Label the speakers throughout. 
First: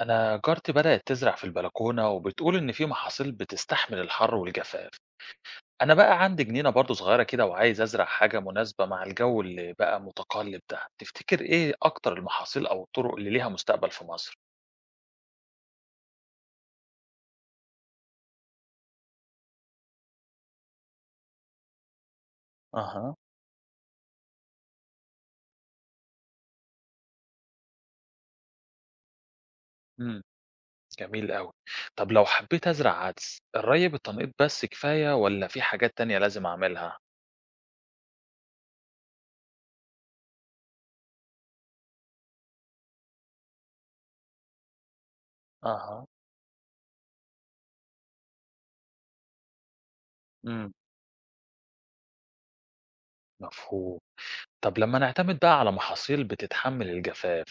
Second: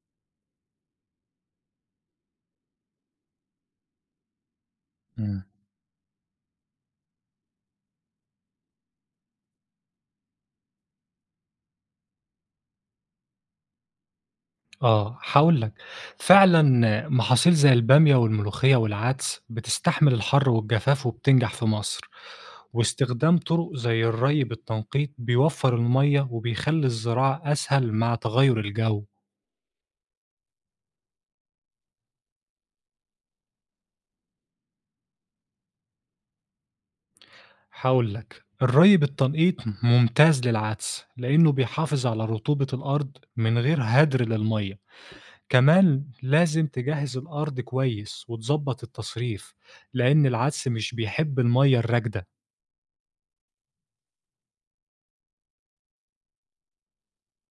Speaker 1: أنا جارتي بدأت تزرع في البلكونة وبتقول إن في محاصيل بتستحمل الحر والجفاف،
Speaker 2: إمم.
Speaker 1: أنا بقى عندي جنينة برضو صغيرة كده وعايز أزرع حاجة مناسبة مع الجو اللي بقى متقلب ده، تفتكر إيه أكتر المحاصيل أو الطرق اللي ليها مستقبل في مصر؟
Speaker 2: آه، هاقول لك، فعلًا محاصيل زي البامية والملوخية والعدس بتستحمل الحر والجفاف وبتنجح في مصر،
Speaker 1: أها
Speaker 2: واستخدام طرق زي الري بالتنقيط بيوفّر المَيّة وبيخلّي الزراعة أسهل مع تغيُّر الجو.
Speaker 1: امم جميل أوي، طب لو حبيت أزرع عدس، الري بالتنقيط بس كفاية ولا في حاجات تانية لازم أعملها؟
Speaker 2: هاقول لك، الري بالتنقيط ممتاز للعدس، لإنه بيحافظ على رطوبة الأرض من غير هدر للمَيّة، كمان
Speaker 1: أها
Speaker 2: لازم تجهّز الأرض كويس وتضبّط التصريف، لإن العدس
Speaker 1: امم
Speaker 2: مش بيحب المَيّة الراكدة.
Speaker 1: مفهوم، طب لما نعتمد بقى على محاصيل بتتحمل الجفاف،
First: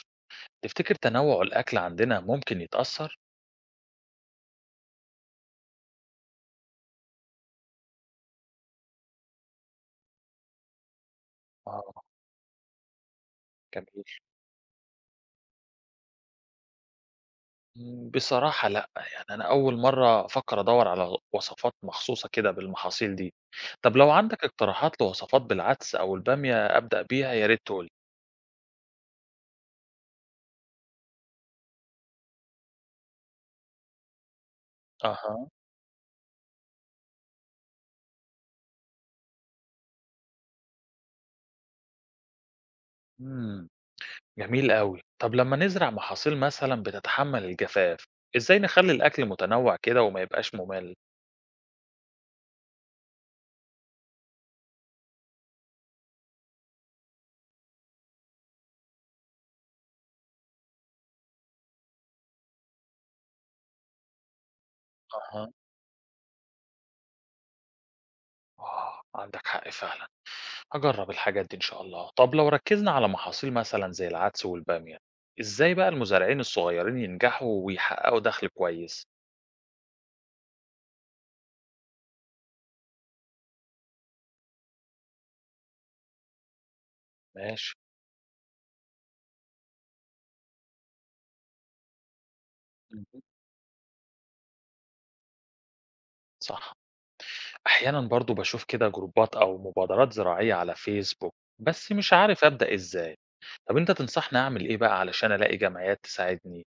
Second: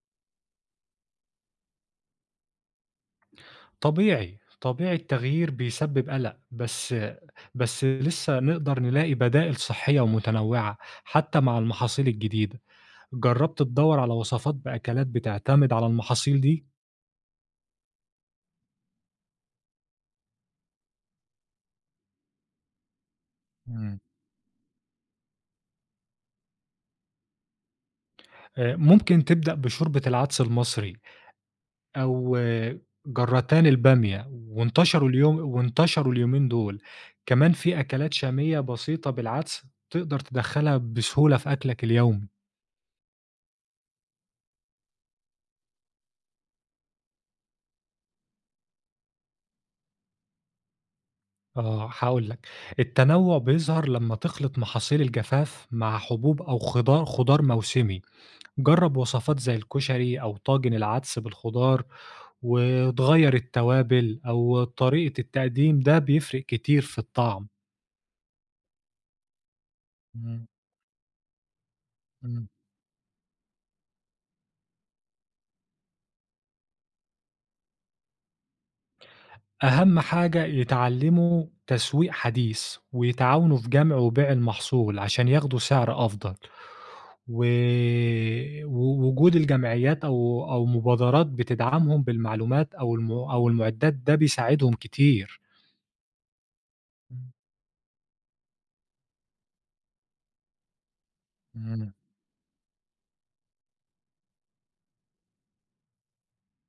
Speaker 1: تفتكر تنوع الأكل عندنا ممكن يتأثر؟
Speaker 2: طبيعي، طبيعي التغيير بيسبب قلق، بس لسه نقدر نلاقي بدائل صحية ومتنوعة حتى مع
Speaker 1: آه،
Speaker 2: المحاصيل الجديدة، جرّبت تدوّر
Speaker 1: جميل.
Speaker 2: على وصفات بأكلات بتعتمد على المحاصيل دي؟
Speaker 1: بصراحة لأ، يعني أنا أول مرّة أفكّر أدوّر على وصفات مخصوصة كده بالمحاصيل دي. طب
Speaker 2: إمم.
Speaker 1: لو عندك اقتراحات لوصفات بالعدس أو البامية أبدأ بيها يا ريت تقول لي.
Speaker 2: ممكن تبدأ بشوربة العدس المصري أو جرّتان البامية وانتشروا اليوم
Speaker 1: أها،
Speaker 2: وانتشروا اليومين دول، كمان في أكلات شامية بسيطة بالعدس تقدر تدخّلها بسهولة في أكلك اليومي.
Speaker 1: إمم، جميل أوي. طب لمّا نزرع محاصيل مثلًا بتتحمّل الجفاف، إزاي نخلّي الأكل متنوّع كده وما يبقاش مُمِل؟
Speaker 2: آه، هاقول لك، التنوع بيظهر لمّا تخلط محاصيل الجفاف مع حبوب أو خضار خضار موسمي، جرّب وصفات زي الكشري أو طاجن العدس بالخضار، وتغيّر التوابل أو طريقة
Speaker 1: أها،
Speaker 2: التقديم ده بيفرق كتير في الطعم.
Speaker 1: آه، عندك حق فعلًا.
Speaker 2: إمم،
Speaker 1: هاجرّب الحاجات دي إن شاء الله. طب
Speaker 2: إمم.
Speaker 1: لو ركّزنا على محاصيل مثلًا زي العدس والبامية، إزاي بقى المزارعين الصغيّرين ينجحوا ويحققوا دخل كويس؟
Speaker 2: أهم حاجة يتعلّموا تسويق حديث، ويتعاونوا في جمع وبيع المحصول عشان ياخدوا سعر أفضل، و
Speaker 1: ماشي.
Speaker 2: ووجود الجمعيات أو مبادرات بتدعمهم بالمعلومات أو الم
Speaker 1: اهم.
Speaker 2: أو المعدات ده بيساعدهم كتير.
Speaker 1: صح. أحيانًا برضه باشوف كده جروبات أو مبادرات زراعية على فيسبوك،
Speaker 2: إمم،
Speaker 1: بس
Speaker 2: إمم.
Speaker 1: مش عارف أبدأ إزاي. طب أنت تنصحني أعمل إيه بقى علشان ألاقي جمعيات تساعدني؟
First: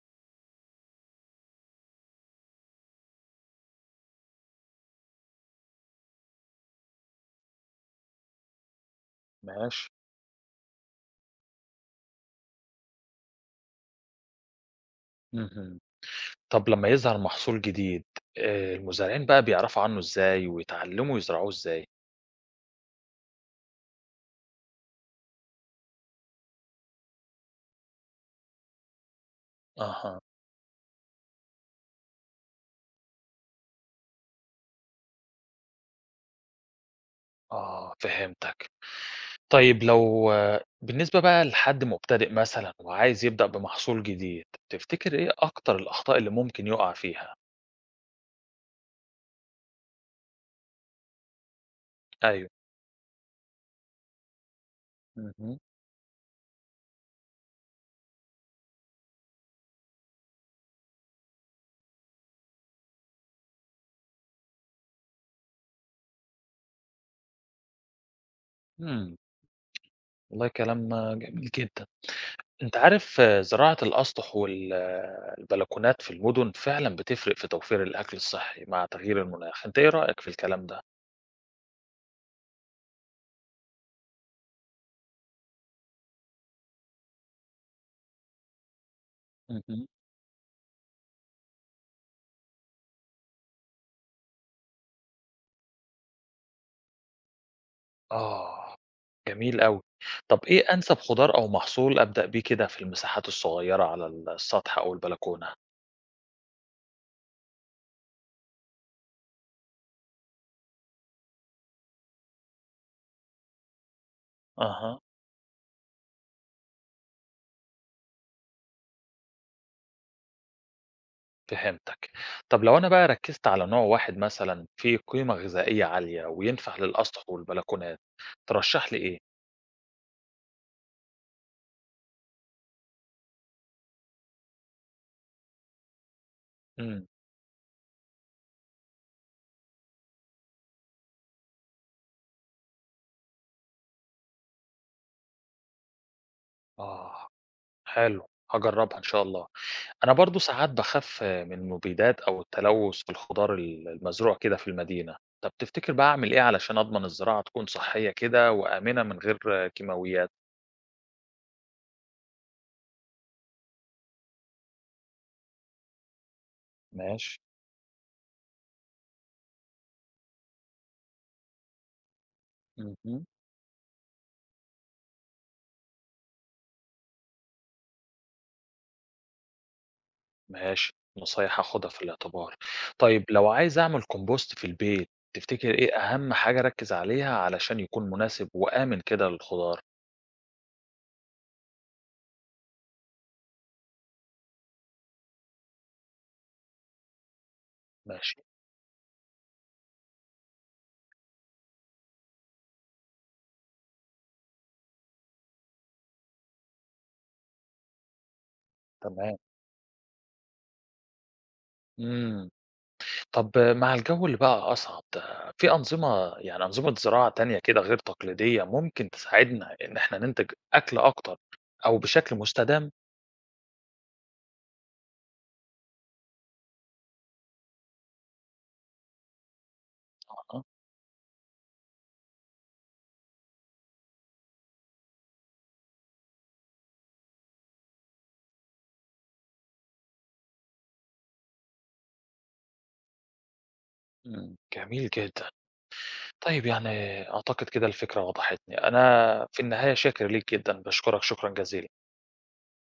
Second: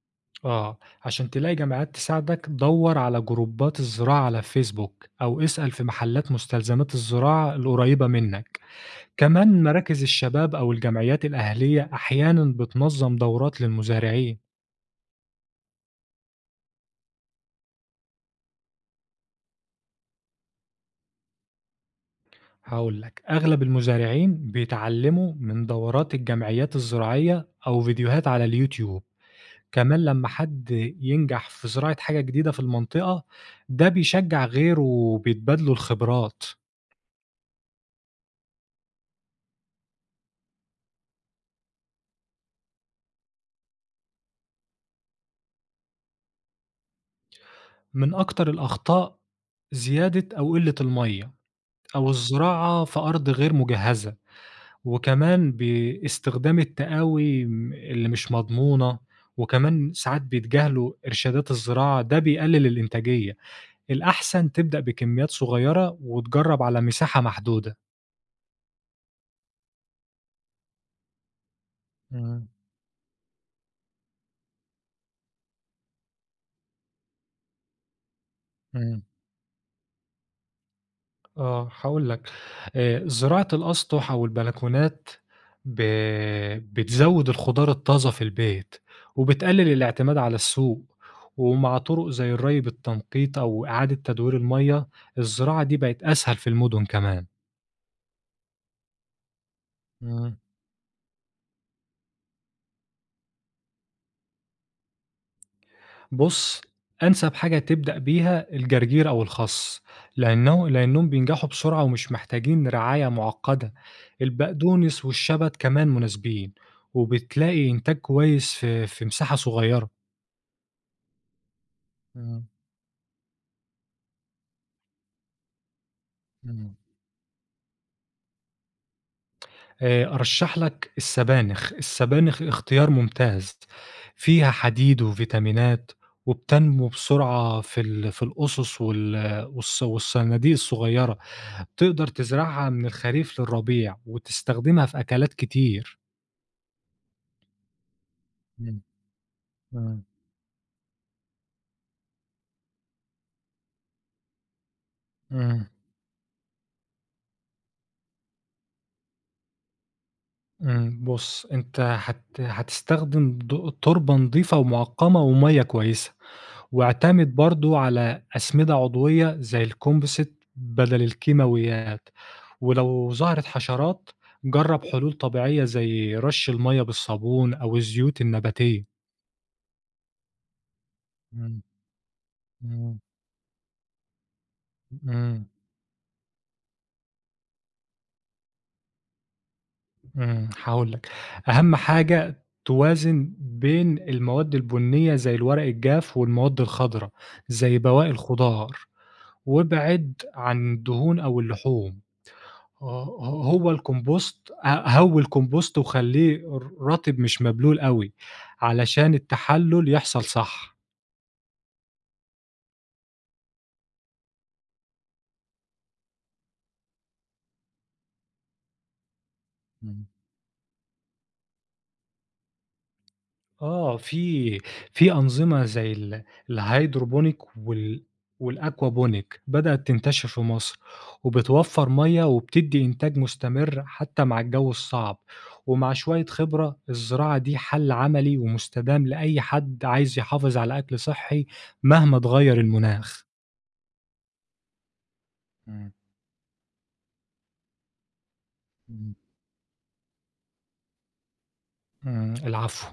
Speaker 2: آه، عشان تلاقي جمعيات تساعدك دَوّر على جروبات الزراعة على الفيسبوك، أو اسأل في محلات مستلزمات الزراعة القريبة منك. كمان
Speaker 1: ماشي.
Speaker 2: مراكز الشباب أو الجمعيات الأهلية أحيانًا بتنظم دورات للمزارعين،
Speaker 1: اهم. طب لمّا يظهر محصول جديد، المزارعين بقى بيعرفوا عنّه إزاي ويتعلّموا يزرعوه إزاي؟
Speaker 2: هاقول لك أغلب المزارعين بيتعلموا من دورات الجمعيات الزراعية أو فيديوهات على اليوتيوب، كمان
Speaker 1: أها.
Speaker 2: لما حد ينجح في زراعة حاجة جديدة في المنطقة ده بيشجع غيره وبيتبادلوا الخبرات،
Speaker 1: آه، فهمتك. طيب لو بالنسبة بقى لحد مبتدئ مثلًا وعايز يبدأ بمحصول جديد، تفتكر إيه أكتر الأخطاء اللي ممكن يُقع فيها؟
Speaker 2: من أكتر الأخطاء زيادة أو قلة المية أو
Speaker 1: أيوه.
Speaker 2: الزراعة في أرض غير مجهزة. وكمان
Speaker 1: اهم.
Speaker 2: باستخدام التقاوي اللي مش مضمونة، وكمان ساعات بيتجاهلوا إرشادات الزراعة، ده بيقلل الإنتاجية، الأحسن تبدأ بكميات صغيرة وتجرب على مساحة محدودة.
Speaker 1: إمم. والله كلام جميل جدًا.
Speaker 2: إمم،
Speaker 1: أنت عارف زراعة الأسطح البلكونات في المدن فعلًا بتفرق في توفير الأكل الصحي مع
Speaker 2: إمم.
Speaker 1: تغيير المناخ، أنت إيه رأيك في الكلام ده؟
Speaker 2: آه، هاقول لك، زراعة الأسطح أو البلكونات ب بتزوّد الخضار الطازة في البيت، وبتقلل
Speaker 1: اهم.
Speaker 2: الاعتماد على السوق، ومع طرق زي الري بالتنقيط أو إعادة تدوير المَيّة، الزراعة دي بقت أسهل في المدن كمان.
Speaker 1: آه. جميل أوي.
Speaker 2: إمم.
Speaker 1: طب إيه أنسب خضار أو محصول أبدأ بيه كده في المساحات الصغيرة على السطح أو البلكونة؟
Speaker 2: بُص، أنسب حاجة تبدأ بيها الجرجير أو الخس، لأنهم بينجحوا بسرعة ومش محتاجين رعاية معقدة،
Speaker 1: أها.
Speaker 2: البقدونس والشبت كمان مناسبين، وبتلاقي إنتاج كويس في مساحة صغيرة.
Speaker 1: فهمتك.
Speaker 2: إمم،
Speaker 1: طب لو أنا بقى ركّزت على نوع واحد مثلًا فيه قيمة غذائية عالية
Speaker 2: إمم.
Speaker 1: وينفع للأسطح والبلكونات، ترشّح لي إيه؟
Speaker 2: أرشّح لك السبانخ، السبانخ اختيار ممتاز، فيها حديد وفيتامينات، وبتنمو
Speaker 1: إمم،
Speaker 2: بسرعة في الأُسُس وال والص والصناديق الصغيرة. تقدر تزرعها من الخريف للربيع، وتستخدمها في أكلات كتير.
Speaker 1: آه، حلو،
Speaker 2: إمم،
Speaker 1: هاجرّبها إن شاء الله.
Speaker 2: إمم،
Speaker 1: أنا برضه ساعات باخاف من المبيدات أو التلوث في الخضار المزروع كده في المدينة. طب
Speaker 2: إمم.
Speaker 1: تفتكر بقى أعمل إيه علشان أضمن الزراعة تكون صحّية كده وآمنة من غير كيماويات؟
Speaker 2: إمم، بُص أنت هتستخدم تربة نضيفة ومعقمة ومَيّة كويسة، واعتمد
Speaker 1: ماشي.
Speaker 2: برضه على أسمدة عضوية زي الcomposite بدل الكيماويات، ولو
Speaker 1: اهم.
Speaker 2: ظهرت حشرات جرّب حلول طبيعية زي رش المَيّة بالصابون أو الزيوت النباتية.
Speaker 1: ماشي، نصايح
Speaker 2: إمم،
Speaker 1: هاخدها في الاعتبار.
Speaker 2: إمم،
Speaker 1: طيب لو عايز أعمل compost في البيت،
Speaker 2: إمم.
Speaker 1: تفتكر إيه أهم حاجة أركّز عليها علشان يكون مناسب وآمن كده للخضار؟
Speaker 2: إمم، هاقول لك، أهم حاجة توازن بين المواد البُنية زي الورق الجاف والمواد الخضرا، زي بواقي
Speaker 1: ماشي،
Speaker 2: الخضار، وابعد عن الدهون أو اللحوم، ه ه هو الكومبوست ه هوّي الكومبوست وخلّيه رطب مش مبلول أوي، علشان
Speaker 1: تمام.
Speaker 2: التحلُّل يحصل صح.
Speaker 1: إمم. طب مع الجو اللي بقى أصعب ده، في أنظمة يعني أنظمة زراعة تانية كده غير تقليدية ممكن تساعدنا إن
Speaker 2: إمم.
Speaker 1: إحنا ننتج أكل أكتر أو بشكل مستدام؟
Speaker 2: آه، في أنظمة زي الهيدروبونيك والأكوابونيك بدأت تنتشر في
Speaker 1: أها،
Speaker 2: مصر، وبتوفّر مَيّة وبتدّي إنتاج مستمر حتى مع الجو الصعب، ومع شوية خبرة الزراعة دي حل عملي ومستدام لأي حد عايز يحافظ على أكل صحّي مهما اتغيّر المناخ.
Speaker 1: جميل جدًا.
Speaker 2: إمم،
Speaker 1: طيب يعني أعتقد كده الفكرة وضحتني.
Speaker 2: إمم.
Speaker 1: أنا في النهاية شاكر ليك جدًا، باشكرك شكرًا جزيلًا.
Speaker 2: إمم، العفو.